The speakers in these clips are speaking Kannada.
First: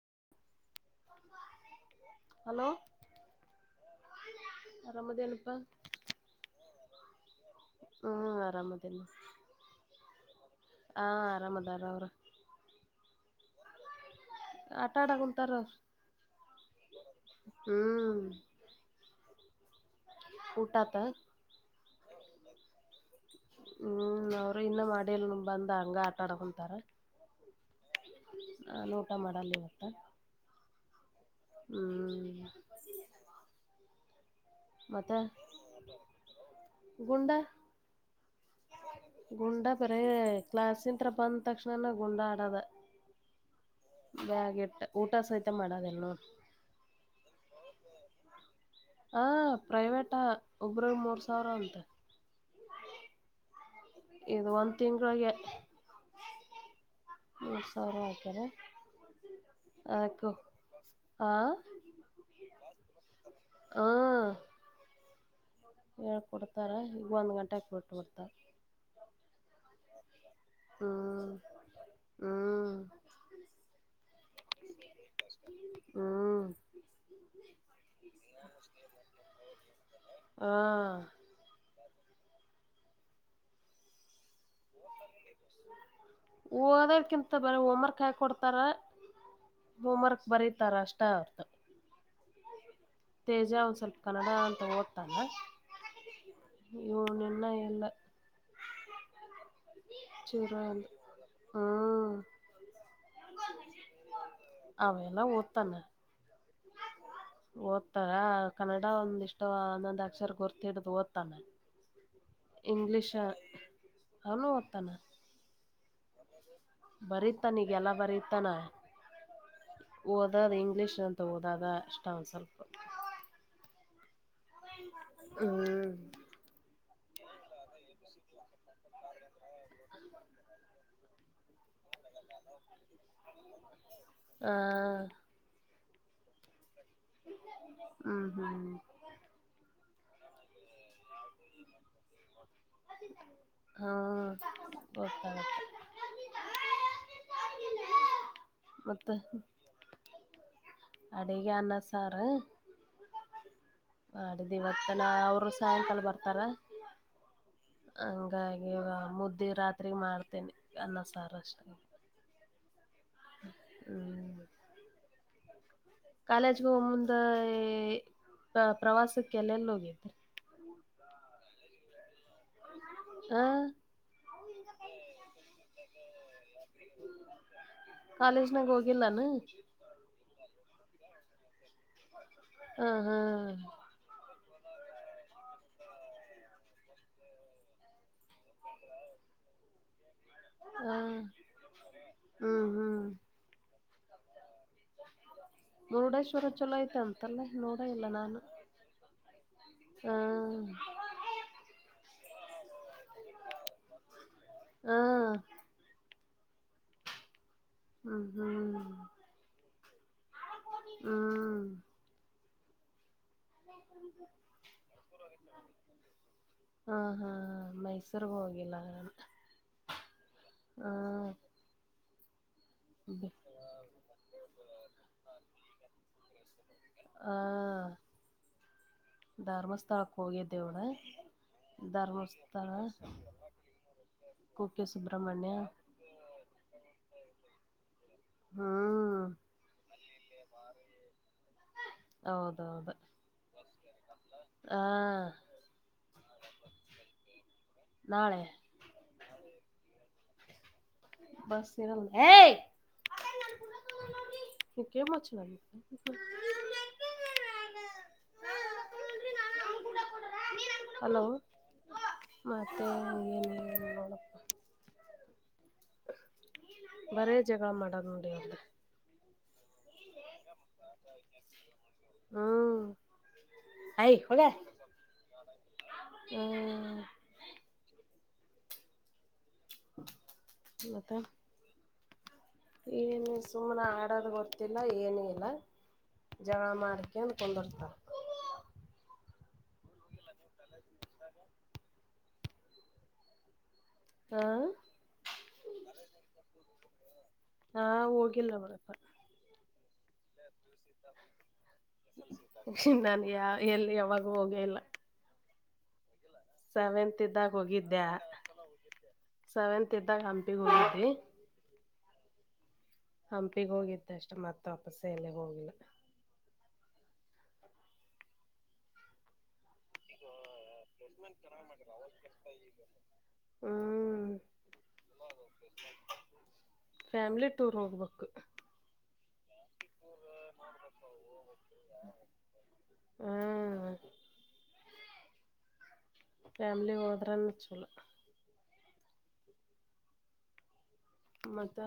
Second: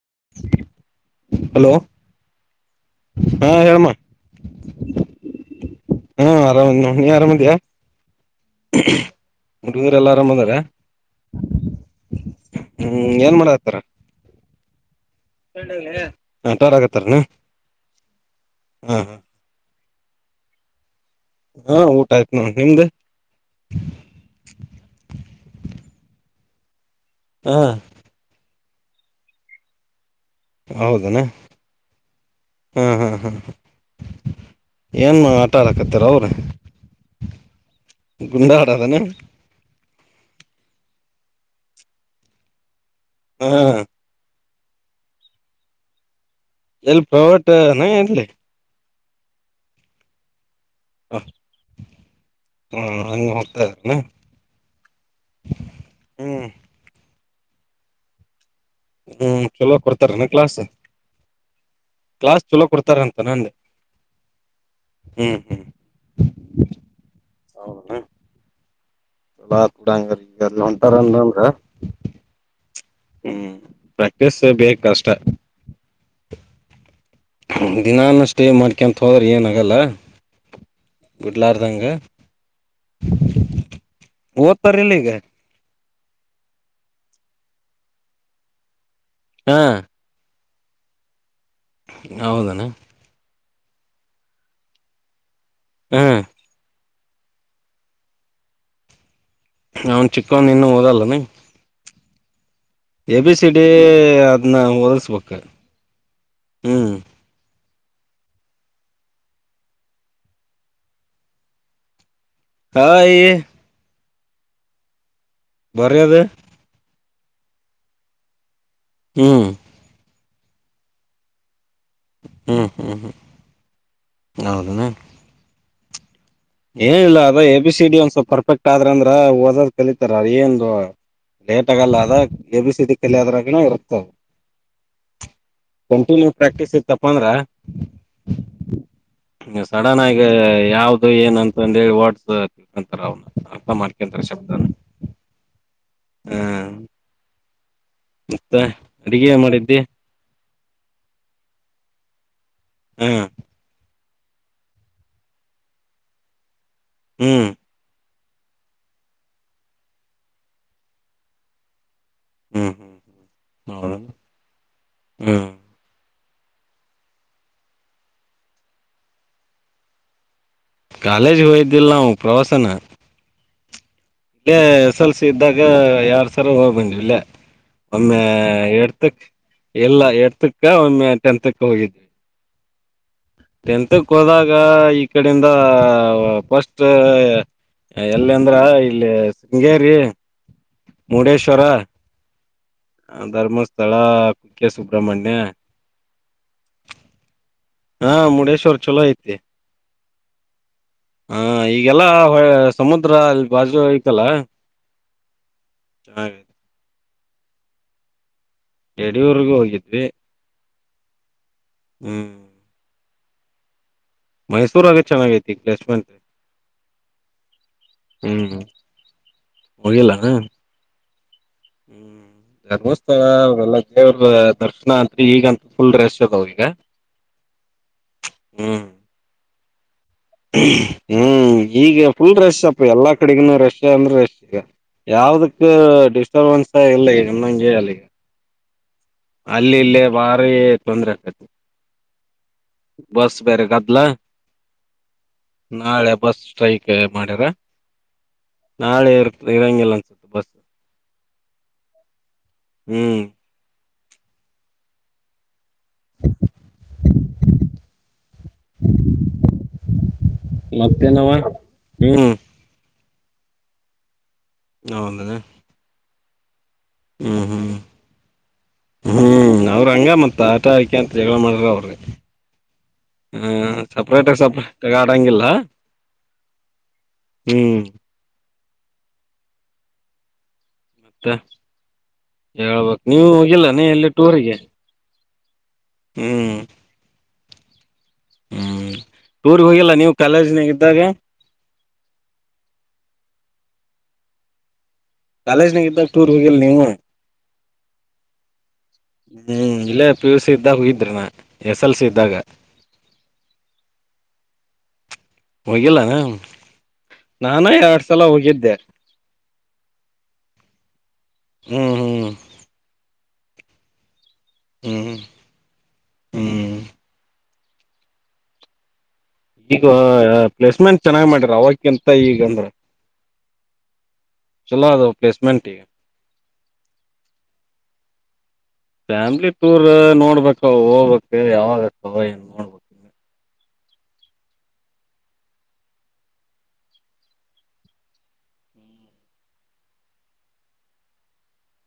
[inaudible] ಹಲೋ, ಹಲೋ ಹಾ ಹೇಳಮ್ಮ ಆರಾಮದೇನಪ್ಪಾ ಹಾ ಆರಾಮ ನೀ ಆರಾಮಿದಿಯ? ಹ್ಮ್ ಆರಾಮದೇನ ಹುಡುಗರೆಲ್ಲ ಆರಾಮದಾರ? ಹಾ ಆರಾಮದಾರ ಅವ್ರ ಹ್ಮ ಏನ್ ಮಾಡ ತ್ರರ [inaudible] ಅವ್ರ ಆಟಾರ ಆಗತ್ತಾರನಾ ಹ್ಮ್ ಹಾ ಹಾ ಊಟಾತ [unintelligible] ಹಾ ಊಟ ಆಯ್ತು ನ ನಿಮ್ದ? ಹ್ಮ್ ಅವರು ಇನ್ನ ಮಾಡಿಲ್ ಬಂದ ಹಂಗ ಆಟ ಆಡಂತ ತ್ತರ ಹಾ ಹಾ ಊಟ ಮಾಡಲ್ಲ ಇವತ್ತ [inaudible] ಹೌದನಾ ಹ್ಮ್ ಹ್ಮ ಹಾ್ ಹ್ಮ್ ಮತ್ತೆ ಏನ್ ಆಟ ಆಡಾಕತ್ತಾರ ಅವ್ರ ಗುಂಡ ಗುಂಡಾ ಆಡದ ಅನ ಬರ ಕ್ಲಾಾಸನ್ತ್ರ ಬಂದ ತಕ್ಷಣನ ಗುಂಡಾ ಆಡದ ಹ್ಮ್ ಊಟ ಸಹಿತ ಮಾಡೋದಲ್ ನೋ ಎಲ್ಲಿ ಪಟ ನ ಇಲಿ [unintelligible] ಹ ಪ್ರೈವಟಾ ಒಬ್ರಲ್ಲಿ ಮೂರು ಸಾವಿರ ಅಂತೆ ಹಾ ಹಾಂಗ ಹೋಗ್ತಾ ಇದಾರನ ಇದು ಒಂದ್ ತಿಂಗಗಳಿಗೆ ಹ್ಮ್ ಇ ಸರಕ [unintelligible] ಹ್ಮ್ ಕೆಲವ ಕೊಡ್ತಾರಣ ಕ್ಲಾಸ್ ಆ ಕ್ಲಾಸ್ ಚಲ ಕೊಡ್ತಾರ [inaudible] ತರಂತ ನಂದ ಹಿ. ಹೇಳ್ ಕೊಡ್ತಾರ ಈಗ ಒಂದ್ ಗಂಟೆಗೆ ಕೊಟ್ಟಬರ್ತಾರಾ. ಅಲ್ಲ ಕೂಡ ಅಂಗರ ಹಿಂಗೆಲ್ಲ ಅಂತಾರಲ್ಲ ಹ್ಮ್ ಅವ್ರು. ಹ್ಮ್ ಹ್ಮ್. ಪ್ರಾಕ್ಟೀಸ್ ಬೇಕ ಕಷ್ಟ ಹ್ಮ್ ದಿನಾನ ಸ್ಟೇ ಮಾಡ್ಕೊಂತ ಹೋದ್ರೆ ಏನಗಲ್ಲ ಹಾ ಬಿಡ್ಲಾರ್ದಂಗೆ. ಓದ್ತರಿಲ್ಲ ಈಗ. ಹೋದರ್ಕಿಂತ ಬರೆ ಹೋಂವರ್ಕ್ ಹಾಕ್ ಕೊಡ್ತಾರ. ಹಾ ಹೋಂವರ್ಕ್ ಬರೆದ್ ತರಾ ಅಷ್ಟ ಅವರ್ದು. ಹೌದನ್. ತೇಜ ಒಂದ್ ಸ್ವಲ್ಪ ಕನ್ನಡ ಅಂತ ಓದತಾನ. ಹ ಇವ್ನು ಇನ್ನ ಇಲ್ಲ ಅವನ್ ಚಿಕ್ಕನ್ ಚೂರು ಇನ್ನು ಒಂದು ಓದಲ್ಲ ಏನು ಹ್ಮ್ ಎ ಬಿ ಸಿ ಡಿ ಅದನ್ನ ಅವೆಲ್ಲ ಹೊದಸ್ಬೇಕ. ಓದ್ತಾನ ಹ್ಮ್. ಓದ್ತಾರ ಕನ್ನಡ ಒಂದಿಷ್ಟ ಒಂದೊಂದ್ ಅಕ್ಷರ ಗೊರ್ತಿಡ್ದು ಓದ್ತಾನ-. ಇಂಗ್ಲೀಷ. ಹಾಯಿ ಅಲಒತಾನ ಬರೆಯದ ಬರೀತಾನ ಈಗಲ್ಲಾ ಬರತ್ತಾನ. ಹ್ಮ್ ಓದದ ಇಂಗ್ಲೀಷ್ ಅಂತ ಓದದ ಇಷ್ಟ ಒಂದು ಸ್ವಲ್ಪ ಹೌಧೇನ [inaudible] ಏನಿಲ್ಲ ಅದ ಎ ಬಿ ಸಿ ಡಿ ಒಂದ್ ಸ್ವಲ್ ಪರ್ಫೆಕ್ಟ್ ಆದ್ರ ಅಂದ್ರ ಓದದ್ ಕಲಿತಾರ ಏನು ಡೇಟ್ ಆಗಲ್ಲ ಅದ ಎ ಬಿ ಸಿ ಡಿ ಕಲಿಯದ್ರಾಗ ಇರ್ತವು ಹ ಕಂಟಿನ್ಯೂ ಪ್ರಾಕ್ಟಿಸ್ ತಪ್ಪಂದ್ರ ಹ್ಮ್ ಹ್ಮ್ ಸಡನ್ ಆಗ ಯಾವ್ದ [unintelligible] ಇದು ಏನಂತ ಅಂದೇಳಿ ವಾಟ್ಸ ಅಂತರ ಅವನು ಅಪ ಹಾ ಮಾಡ್ಕೊಂತಾರೆ ಶಬ್ದ ಗೊತ್ತಾಗತ್ತೆ ಹ್ಮ ಮತ್ತೆ ಅಡಿಗೆ ಏನ್ ಮಾಡಿದ್ದಿ. ಅಡಿಗೆನ್ನ ಸಾರ ಹ್ಮ್ ಮಾಡಡಿದ್ದು ಇವತ್ತ ನ ಅವರು ಸಾಯಂಕಾಲ ಬರ್ತಾರ ಹ್ಮ್ ಹಂಗಾಗಿಗ ಮುದ್ದಿ ರಾತ್ರಿಗೆ ಮಾಡ್ತೇನೆಿ ಅನ್ನ ಸಾರಷ್ಟ ಹ್ಮ್ಮ್ ಹ್ಮ್ ಕಾಲೇಜ್ಗ ಹೋಗ ಮುಂದ ಪ್ರವಾಸಕ್ಕೆ ಎಲ್ಲೆಲ್ಲ ಹೋಗತ್ರಿ ಕಾಲೇಜ್ ಹೋಯ್ದಿಲ್ಲ ನಾವು ಪ್ರವಾಸನ ಹಾ ಇೇ ಎಸ್ ಎಲ್ಸ ಇದ್ದಾಗ ಯಾವ ರ ಹೋಗ್ಬಂದ್ ಇಲ್ಲ ಒಮ್ಮೆ ಕಾಲೇಜ್ನಾಗ ಎಡ್ತಕ್ ಹೋಗಿಲ್ಲಾನ ಎಲ್ಲ ಎಡ್ತಕ್ ಅ ಒಮ್ಮೆ ಟೆಂತ್ಕ್ ಹೋಗಿದ್ವಿ ಹ್ಮ ಹ್ಮ್ ಈಗ ಈ ಕಡಿಂದ ಫಸ್ಟ್ ಎಲ್ಲಿ ಅಂದ್ರ ಅಲ್ಲಿ ಶೃಂಗೇರಿ ಮುರುಡೇಶ್ವರ ಹ್ಮ ಧರ್ಮಸ್ಥಳ ಕುಕ್ಕೆ ಸುಬ್ರಹ್ಮಣ್ಯ ಮುರುಡೇಶ್ವರ ಚಲೋ ಐತೆ ಅಂತಲ್ಲೇ ಹಾ ಮುಡೇಶ್ವರ್ ಚಲೋ ಐತಿ ಹಾ ಹಾ ಈಗೆಲ್ಲ ಸಮುದ್ರ ಅಲ್ಲಿ ಬಾಜು ಐತಲ್ಲಾ. ಹಾ ಹ ಹ್ಮ್ ಹ್ಮ್ ಯಡಿಯೂರ್ಗೂ ಹೋಗಿತ ದೇ ಹ್ಮ್ ಮೈಸೂರಾಗ ಚೆನ್ನಾಗೈತಿ ಪ್ಲೇಸ್ಮೆಂಟ್ ಹಾ ಹಾ ಮೈಸೂರ್ಗ್ ಹ್ಮ್ ಹೋಗಿಲ್ಲ ನಾನು ಹೋಗಿಲ್ಲ ಏನು ಹ್ಮ್ ಧರ್ಮಸ್ಥಳ ಹ್ಮ ಅವಲ್ಲ ದೇವ್ರ ದರ್ಶನ ಅಂತು ಈಗಂತ ಫುಲ್ ರಶ್ ಅದಾವ ಈಗ ಆ ಹ್ಮ್ ದರಮಸ್ಥಳ. ಹ್ಮ್ ಈಗ ಫುಲ್ ರಶ್ ಧರ್ಮಸ್ಥಳ ಅಪ್ ಎಲ್ಲಾ ಕಡೆಗನುೂ ರಶ್ ಅಂದ್ರೆ ರೆಶ್ ಈಗ ಕುಕ್ಕೆ ಸುಬ್ರಹ್ಮಣ್ಯ ಯಾವದಕ್ ಡಿಸ್ಟರ್ಬನ್ಸ್ಸ ಇಲ್ಲಗ ಹೇಳಲ್ಲಿ. ಹ್ಮ್ ಬಾರಿ ತೊಂದ್ರರೆ ಆಕತ. ಹೌದೌದು [unintelligible] ಹಾ ನಾಳೆ ಬಸ್ ಸ್ಟ್ರೈಕ್ ಮಾಡ್ಯಾರ ನಾಳೆ ನಾಳೆ ಈರಂಗಿಲ್ಲಾ ಅನ್ಸುತ್ತೆ ಬಸ್ ಬಸರಲ್ಲ ಯ ಹ್ಮ್ ಕ [unintelligible] ಹಲೋ ಮತ್ತೆನವ ಹ್ಮ್ ಮತ್ತೆ ಏನು ನೋಡಪ್ಪ ಹೌದದ ಬರೇ ಜಗಳ ಮಾಡದು್ ನೋಡಿ ಅವ್ರ್ರ. ಹ್ಮ್ ಅವ್ರ ಹಂಗ ಮ ಮತ್ತು ಆಟ ಆಯಕೆ ಅಂತ ಜಗಳ ಮಾಡ್ರ ಅವ್ರಿ ಹ್ಮ್ ಹ್ಮ್ ಅಯ್ ಸಪ್ರೇಟ್ ಆಗ ಹೋಗ ಸಪ್ರೇಟ್ ಆಗ ಆಡಂಗಿಲ್ಲ ಹ್ಮ್ ಹ್ಮ್ [unintelligible] [inaudible] ಮತ್ತ. ಮತ್ತೆ ಹೇಳ್ಬಕ್ ನೀವು ಏನ ಹೋಗಿಲ್ಲಾನ ಸುಮ್ನೆ ಎಲ್ಲಿ ಆಡೋದ್ ಟೂರಿಗೆ ಗೊತ್ತಿಲ್ಲ ಏನ [unintelligible] ಹ್ಮ್ ಜವಾ ಮಾರಕಂಡು [unintelligible] [unintelligible] ಹ್ಮ್ ಟೂರ್ಗ್ ಹೋಗಲ್ಲ ನೀವು ಕಾಲೇಜಿನಾಗ ಇದ್ದಾಗ. ಹಾ ಕಾಲೇಜ್ನಾಗ ಇದ್ದಾಗ ಟೂರ್ ಹೋಗಿಿಲ್ಲ ನೀವು ಹಾ ಹೋಗಿಲ್ಲ ಮರಪ್ಪ ಹ್ಮ್ ಇಲ್ಲೇ ಪ್ಯೂಸ್ ನಾನ ಯ ಎಲ್ಲಿ ಯಾವಾಗೂ ಹೋಗ ಇಲ್ಲ ಹೋಗಿಲ್ಲೇನ. ಸೆವೆಂತ್ ಇದ್ದಾಗ ಹೋಗಿದ್ದೆ ಹೋಗಿದ್ದೆ ಸೆವೆಂತ್ ಇದ್ದಾಗ ಹಂಪಿಿಗೆ ಹೋಗಿದಿ ಹ್ಮ್ ಹಂಪಿಿಗೆ ಹೋಗಿದ್ದ ಅಷ್ಟ. ಅ ಮತ್ತ ಅಪ ಸ ಹ್ಮ್ ಹ್ಮ್ ಎಲೆ ಹೋಗ್ಿಲ್ಲ ಹ್ಮ್ ಈಗ ಹ ಅಂದ್ರ ಹ್ಮ್ ಚಲೋ ಅದ ಪ್ಲೇಸ್ಮೆಂಟ್ ಈಗ ಫ್ಯಾಮಿಲಿ ಟೂರ್ ಹೋಗ್ಬೇಕು. ಫ್ಯಾಮಿಲಿ ಟೂರ್ ನೋಡ್ಬೇಕ್ ಹೋಗ್ಬೇಕು ಯಾವಾಗ ಆತವ ಏನ್ ನೋಡ್ಬೇಕು. ಹ್ಮ್ ಫ್ಯಾಮಿಲಿ ಹೋದ್ರೆನ್ನ ಚಲೋ ಮತ್ತ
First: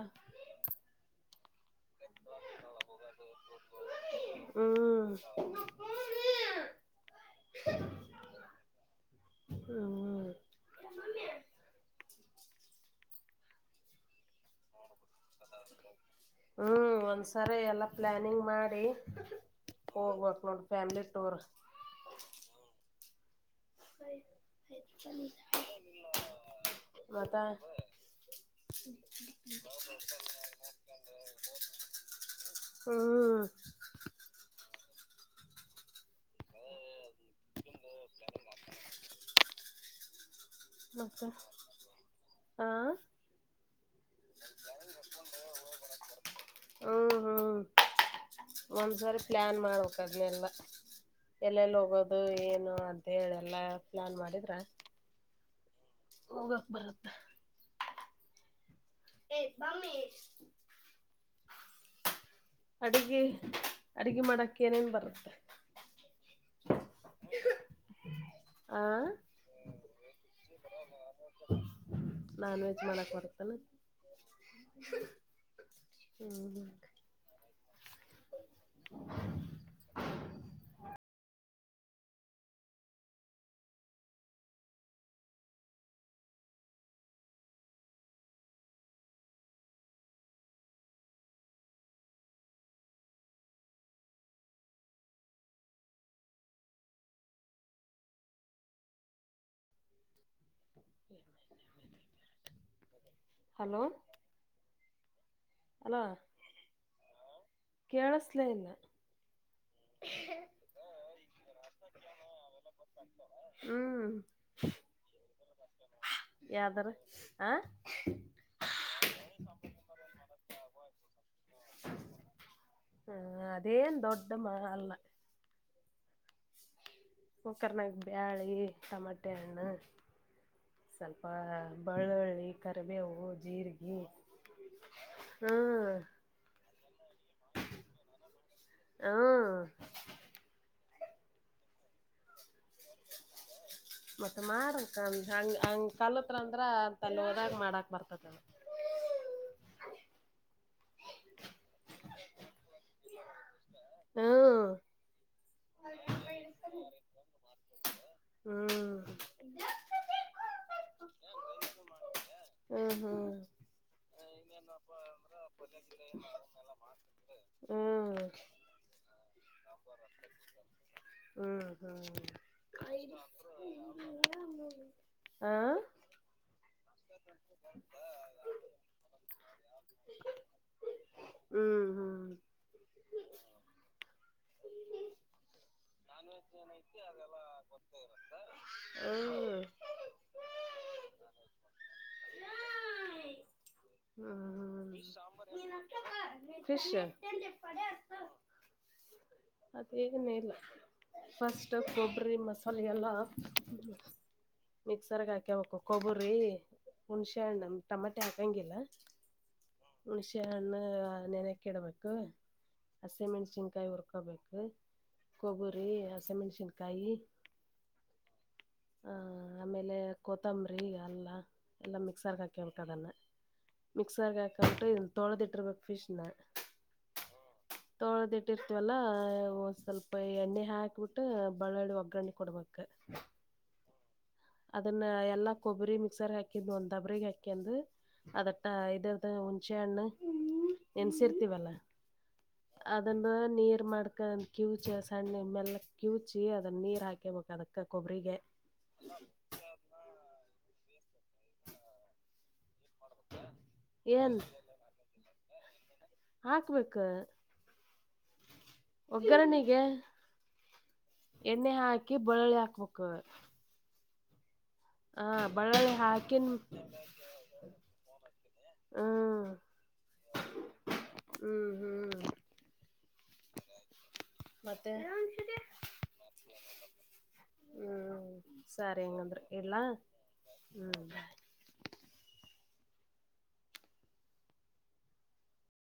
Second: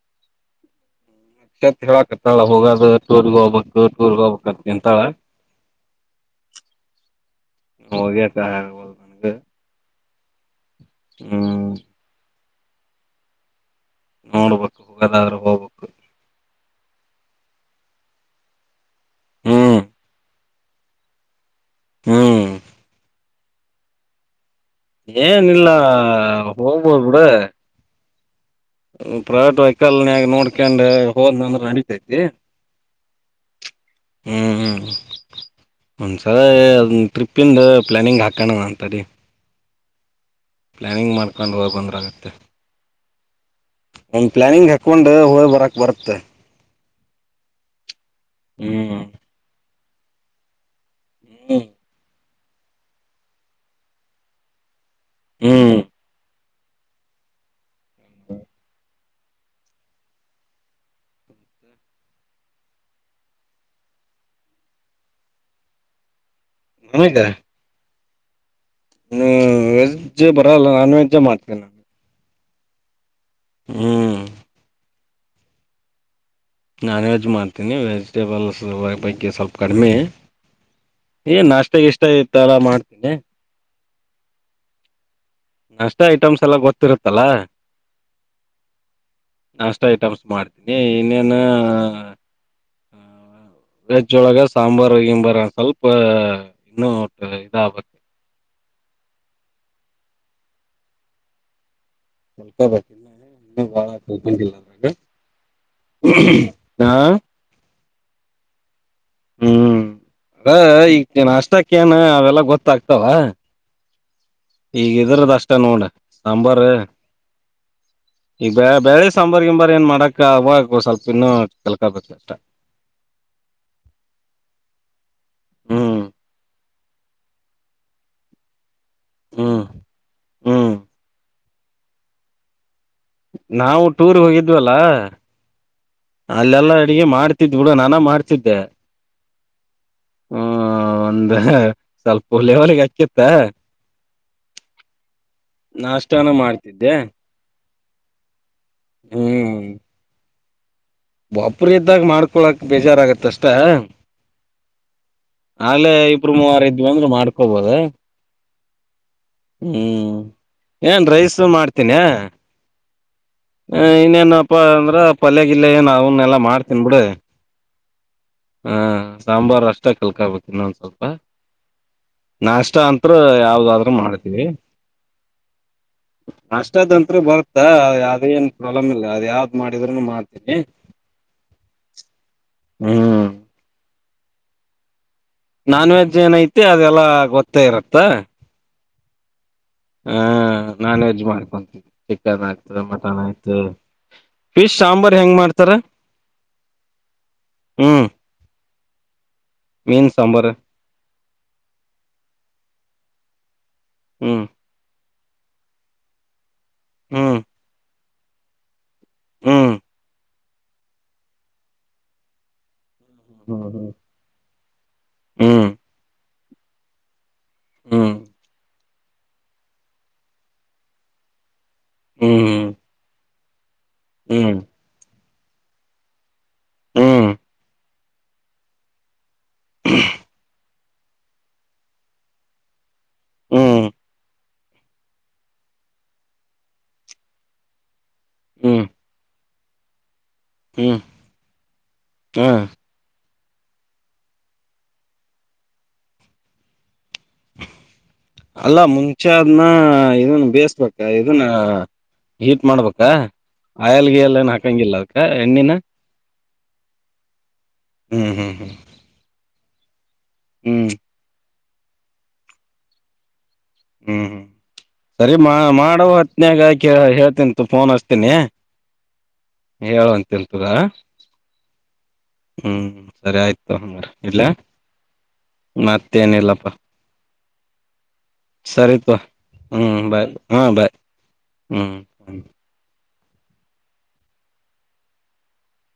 ಕ್ಷತ್ ಹೇಳಕತಾಳ ಹೋಗದು ಟೂರ್ಗ ಹೋಗಬಕು ಟೂರ್ಗ ಹೋಗ್ಬತ್ನ್ ಅಂತ ಹ್ಮ್ ಹೋಗ್ಯಕ [unintelligible] [inaudible] ಹ್ಮ್ ನೋಡ್ಬೇಕ್ ಎಲ್ಲಾದ್ರೂ ಹೋಗ್ಬೇಕು. ಹ್ಮ್ ಒಂದ್ಸರಿ ಎಲ್ಲ ಪ್ಲಾನಿಂಗ್ ಮಾಡಿ ಹ್ಮ್ ಹೋಗ್ಬೇಕು ನೋಡಿ ಫ್ಯಾಮಿಲಿ ಟೂರ್. ಹ್ಮ್ [inaudible] ಏನಿಲ್ಲ ನ ಹೋಗ್ಬೋದ್ ಬಿಡೆ. ಮತ್ತ ನೋಡ್ಕೊಂಡ್ ಹೋದ್ನಂದ್ರ ನಡಿತೈತಿ ಹ್ಮ್ ಒಂದ್ಸಲಾ ಅದ್ನ್ ಟ್ರಿಪ್ಪಿಂದ ಪ್ಲ್ಯಾನಿಂಗ್ ಹಾಕಣ ಅಂತದಿ ಪ್ಲಾನಿಂಗ್ ಮತ್ತ ಮಾಡ್ಕೊಂಡು ಹೋಗ್ ಬಂದ್ರಾಗುತ್ತೆ. ಹ ಹೆಂಗ್ ಪ್ಲ್ಯಾನಿಂಗ್ ಹಾಕ್ಕೊಂಡು ಹೋಯ್ ಬರಕ್ ಬರುತ್ತೆ. ಹ್ಮ್ ಹ್ಮ್ ಹ್ಮ್ ಒಂದ್ಸರಿ ಪ್ಲಾನ್ ಮಾಡು. ಹಗ್ಲೆಲ್ಲ. ಎಲ್ಲೆಲ್ ಹೋಗೋದ್ ದೇ ಏನು ಅಂತ್ ಹೇಳ್ ಎಲ್ಲಾ ಪ್ಲಾನ್ ಮಾಡಿದ್ರ. ಹ್ಮ್ ಹೋಗಕ್ ಬರುತ್ತೆ. ಎ ಪಮ್ಮಿ ಅಡಿಗೆ ಅಡಿಗಿ ಮಾಡಕ್ ಏನೇನ್ ಬರುತ್ತೆ? ನಮ್ದ ಆ ಹ್ಮ್ ವೆಜ್ ಬರಲ್ಲ ನಾನ್ ವೆಜ್ಜೇ ಮಾಡ್ತೀನ್ ನಾನ್ವೆಜ್ ಮಾಡಕ್ ಬರು ಹ್ಮ್ [inaudible] ನಾನ್ವೆಜ್ ಮಾಡ್ ತಿನ್ನದ್ ಯಾ [unintelligible] ಪೈಕಿ ಸ್ವಲ್ಪ ಕಡಿಮೆ ಏನ್ ನಾಷ್ [unintelligible] ಎಷ್ಟ ಇತಲ್ಲ ಮಾಡ್ತೀದಿದ್ದ. ಅಷ್ಟ ಐಟಮ್ಸ್ ಎಲ್ಲ ಗೊತ್ತಿರತ್ತಲ್ಲ ಅಷ್ಟ ಐಟಮ್ಸ್ ಮಾಡ್ತೀನಿ ಇನ್ನೇನು ವೆಜ್ ಒಳಗೆ ಸಾಂಬಾರು ಗಿಂಬರ ಸ್ವಲ್ಪ ಇನ್ನುೂ ಅಟ ಇದಾಗಬೇಕ. [inaudible] ಹಲೋ [unintelligible] ಹಲೋ [unintelligible] ಹಾ. ಕೇಳಸ್ಲೇ ಇಲ್ಲ. ಹ್ಮ್ ಅದ ಈ. ಈಗ ನಾಸ್ಟಕ ಏನ ಅವೆಲ್ಲ ಗೊತ್ತ. ಆಗ್ತಾವ. ಹ್ಮ್ ಈಗ ಇದ್ರದ ಅಷ್ಟ ನೋಡ ಸಾಂಬಾರ ಯಾವ್ದಾರ ಆ ಈಗ ಬ್ಯಾ ಬ್ಯಾಳಿ ಸಾಂಬಾರ ಗಿಂಬಾರ ಏನ ಮಾಡಾಕ ಆವಕ ಸ್ವಲ್ಪ ಇನ್ನುೂ ಕಲ್ಕಬೇಕ ಅಷ್ಟ. ಅದೇನ್ ದೊಡ್ಡ ಮಾ ಅಲ್ಲ ಹ್ಮ್. ಕುಕ್ಕರನ್ಯಾಗ ಬ್ಯಾಳಿ. ಟಮ್ಯಟೆ ಹ್ಮ್ ಹಣ್ಣು ಹ್ಮ್ ಸ್ವಲ್ಪ. ಬಳ್ಳೊಳ್ಳಿ. ನಾವು ಟೂರ್ ಹೋಗಿದ್ವಲ್ಲ ಹ್ಮ್ ಅಲ್ಲೆಲ್ಲಾ ಅಡಗೆ ಮಾಡ್ತಿದ್ವಿ ಬಿಡು ನಾನ ಮಾಡ್ತಿದ್ದೆ ಹ್ಮ್ ಹ್ಮ. [unintelligible] ಸ್ವಲ್ಪ [unintelligible] ಅಕ್ಕಿತ್ತ ಮತ್ತೆ ಮಾಡಕ್ಕ ಹಂಗ ಹಂಗ ನಾಷ್ಟಾನ ಕಲ್ಲತ್ರ ಅಂದ್ರ ಮಾಡ್ತಿದ್ದೆ ಅಂತಲ್ ಹೋದಾಗ ಮಾಡಕ್ ಬತ್ತದೆ ಹ್ಮ್ ಒಬ್ರೆ ಇದ್ದಾಗ್ ಮಾಡ್ಕೊಳಕ್ ಬೇಜಾರಾಗುತ್ ಅಷ್ ಹಂ ಹ್ಮ್ ಆಲೆ ಇಬ್ರು ಮೂವರೈದ್ವು ಅಂದ್ರೆ ಮಾಡ್ಕೊಬೋದು. ಹ್ಮ್ ಹ್ಮ್ ಏನ್ ರೈಸು ಮಾಡ್ತೀನೇ ಹ್ಮ್ ಹ್ಮ ಹ ಇನ್ನೇನಪ್ಪಾ ಅಂದ್ರ ಪಲ್ಲೆಗಿಲ್ಲೇ ಏನೋ ಅವನ್ನೆಲ್ಲಾ ಮಾಡ್ತಿನ್ ಬಿಡಿ. ಹ್ಮ್ ಹಾ ಸಾಂಬಾರು ಅಷ್ ಟೆ ಕಲ್ಕಬೇಕು ಇನ್ನೊಂದ್ ಸ್ವಲ್ಪ ಹ್ಮ್ ನಾಷ್ಟ ಅನ್ ತ್ರು ಹ್ಮ್ ಯಾವ್ದಾದ್ರೂ ಮಾಡ್ತೀವಿ ಆ ನಾಷ್ಟದಂತ್ರು ಬರುತ್ತಾ ಯಾವ್ದೇ ಏನ್ ಪ್ರಾಬ್ಲಮ್ ಇಲ್ಲ ಅದ್ ಯಾವ್ದ್ ಮಾಡಿದ್ರೂನು ಮಾಡ್ತೀನಿ ಹ್ಮ್ ಹ್ಮ್ ಹ್ಮ್. ಹ್ಮ ನಾನ್ ವೆಜ್ ಏನೈತೆ ಅದೆಲ್ಲ ಗೊತ್ತೇ ಇರತ್ತೆ. ಹ್ಮ್ ಹಾ ನಾನ್ ವೆಜ್ ಮಾಡ್ಕೊಂತೀವಿ ಚಿಕನ್ ಆಯ್ತು ಮಟನ್ ಆಯ್ತು ಫಿಶ್ ಸಾಂಬಾರ್ ಹೆಂಗ ಮಾಡ್ತಾರ. ಫಿಷ್. ಹ್ಮ್ ಮೀನ್ ಅದೇನ ಸಾಂಬಾರ್ ಇಲ್ಲ. ಫಸ್ಟ್ ಕೊಬ್ಬರಿ ಮಸಾಲಿ ಎಲ್ಲಾ. ಹ್ಮ. ಮಿಕ್ಸರ್ ಹಾಕೇಬೇಕು ಕೊಬ್ಬರಿ. ಹ್ಮ್ ಹುಣಸೆ ಹಣ್ಣ. ಟಮಾಟೆ ಹಾಕಂಗಿಲ್ಲ. ಹ್ಮ್ ಹುಣಸಿ. ಹುಣಸೇ ಹಣ್ಣ ನೆನಾಕಿ ಇಡಬೇಕು. ಹಸಿಮೆಣಸಿನಕಾಯಿ ಹ್ಮ್ ಹುರಕೊಬೇಕ. [unintelligible] ಹ್ಮ್ ಕೊಬ್ಬರಿ ಹಸಿಮೆಣಸಿನ. ಕಾಯಿ. ಹಮ್. ಹಾ ಆಮೇಲೆ ಕೊತ್ತಂಬರಿ ಅಲ್ಲ. ಎಲ್ಲಾ ಮಿಕ್ಸರ್ಗ ಹ್ಮ್ ಹಾಕ್ಬೇಕ ಅದನ. ಹ್ಮ್ ಮಿಕ್ಸರ್ಗ ಹ್ಮ್ ಹಾಕೊಂಡಬಿಟ್ಟು ಇದ. ತೊಳದ ಇಟ್ಟಿರಬೇಕ ಫಿಶ್ನ. ಹ್ಮ್. ತೊಳದಿಟಿರ್ತವಲ್ಲ. ಒಂದ ಸ್ವಲ್ಪ ಎಣ್ಣಿ ಹಾಕಿ. ಹಾಕ್ಬಿಟ್ಟು ಬಳ್ಳಳ್ಳಿ ಒಗ್ಗರಣಿ ಕೊಡ್ಬೇಕ. ಹ್ಮ್. ಅದನ್ನ ಎಲ್ಲಾ ಕೊಬ್ಬರಿ ಮಿಕ್ಸರ್ ಹಾಕಿದ ಒಂದ ದಬ್ರೀಗ ಹಾಕೆಂದು ಅದಟ ಹ್ಮ್ ಇದರದ ಹುಣಸೇ ಹಣ್ಣು. ಹ್ಮ್ ನೇನ್ಸಿರ್ತೀವಲ್ಲ ಹ ಅದನ್ನ. ಅದ ನೀರ ಮಾಡ್ಕನಂದ ಕ್ಯೂಚಿ ಸಣ್ಣ ಮೆಲ್ಲಕ ಕ್ಯೂಚಿ ಅದನ್ನ ನೀರ ಹಾಕಬೇಕ ಅದಕ್ಕ. ಕೊಬ್ಬರಿಗೆ. ಅಲ್ಲ ಮುಂಚೆ ಅದನ್ನ ಇದನ್ನ ಬೇಯಿಸಬೇಕ ಇದನ್ನ ಹೀಟ್ ಮಾಡ್ಬೇಕ. ಕ ಆಯಿಲ್ ಗಿಯಿಲ ಏನ್ ಹಾಕಂಗಿಲ್ಲ ಅದಕ್ಕ. [unintelligible] ಎಣ್ಣಿನ. ಹಾಕ್ಬೇಕ ಹ್ಮ್ ಹ್ಮ್ ಹ್ಮ್ ಒಗ್ಗರಣಿಗ. ಗೆ. ಹ್ಮ್. ಎಣ್ಣೆ ಹಾಕಿ ಬಳ್ಳಳ್ಳಿ ಹಾಕ್ಬೇಕ. ಹ್ಮ್ ಹ್ಮ. ಸರಿ ಮಾ ಮಾ ಮಾಡು ಹಾಕಿನ್ ಹೊತ್ತನ್ಯಾಗ ಕೇಳ ಹೇಳ್ತೀನ ತೊಗೊ ಫೋನ್ ಹಚ್ತೀನಿ. ಹಾ ಹೇಳುವಂತಿ ಅಂತ ತೊಗೊ. ಹ್ಮ್ ಹ್ಮ್. ಹ್ಮ್ ಸರಿ ಆಯ್ತು ಅ್ರ ಇಲ್ಲ ಮತ್ತೆ ಮತ್ತೇನಿಲ್ಲಪ್ಪಾ ಹ್ಮ್ ಸರಿ ಸರಿತ್ವಾ ಹಂಗಂದ್ರ ಇಡ್ಲಾ ಹ್ಮ್ ಬಾಯ್ ಹಾ ಬಾಯ್ ಹ್ಮ್ ಹ್ಮ್ ಹ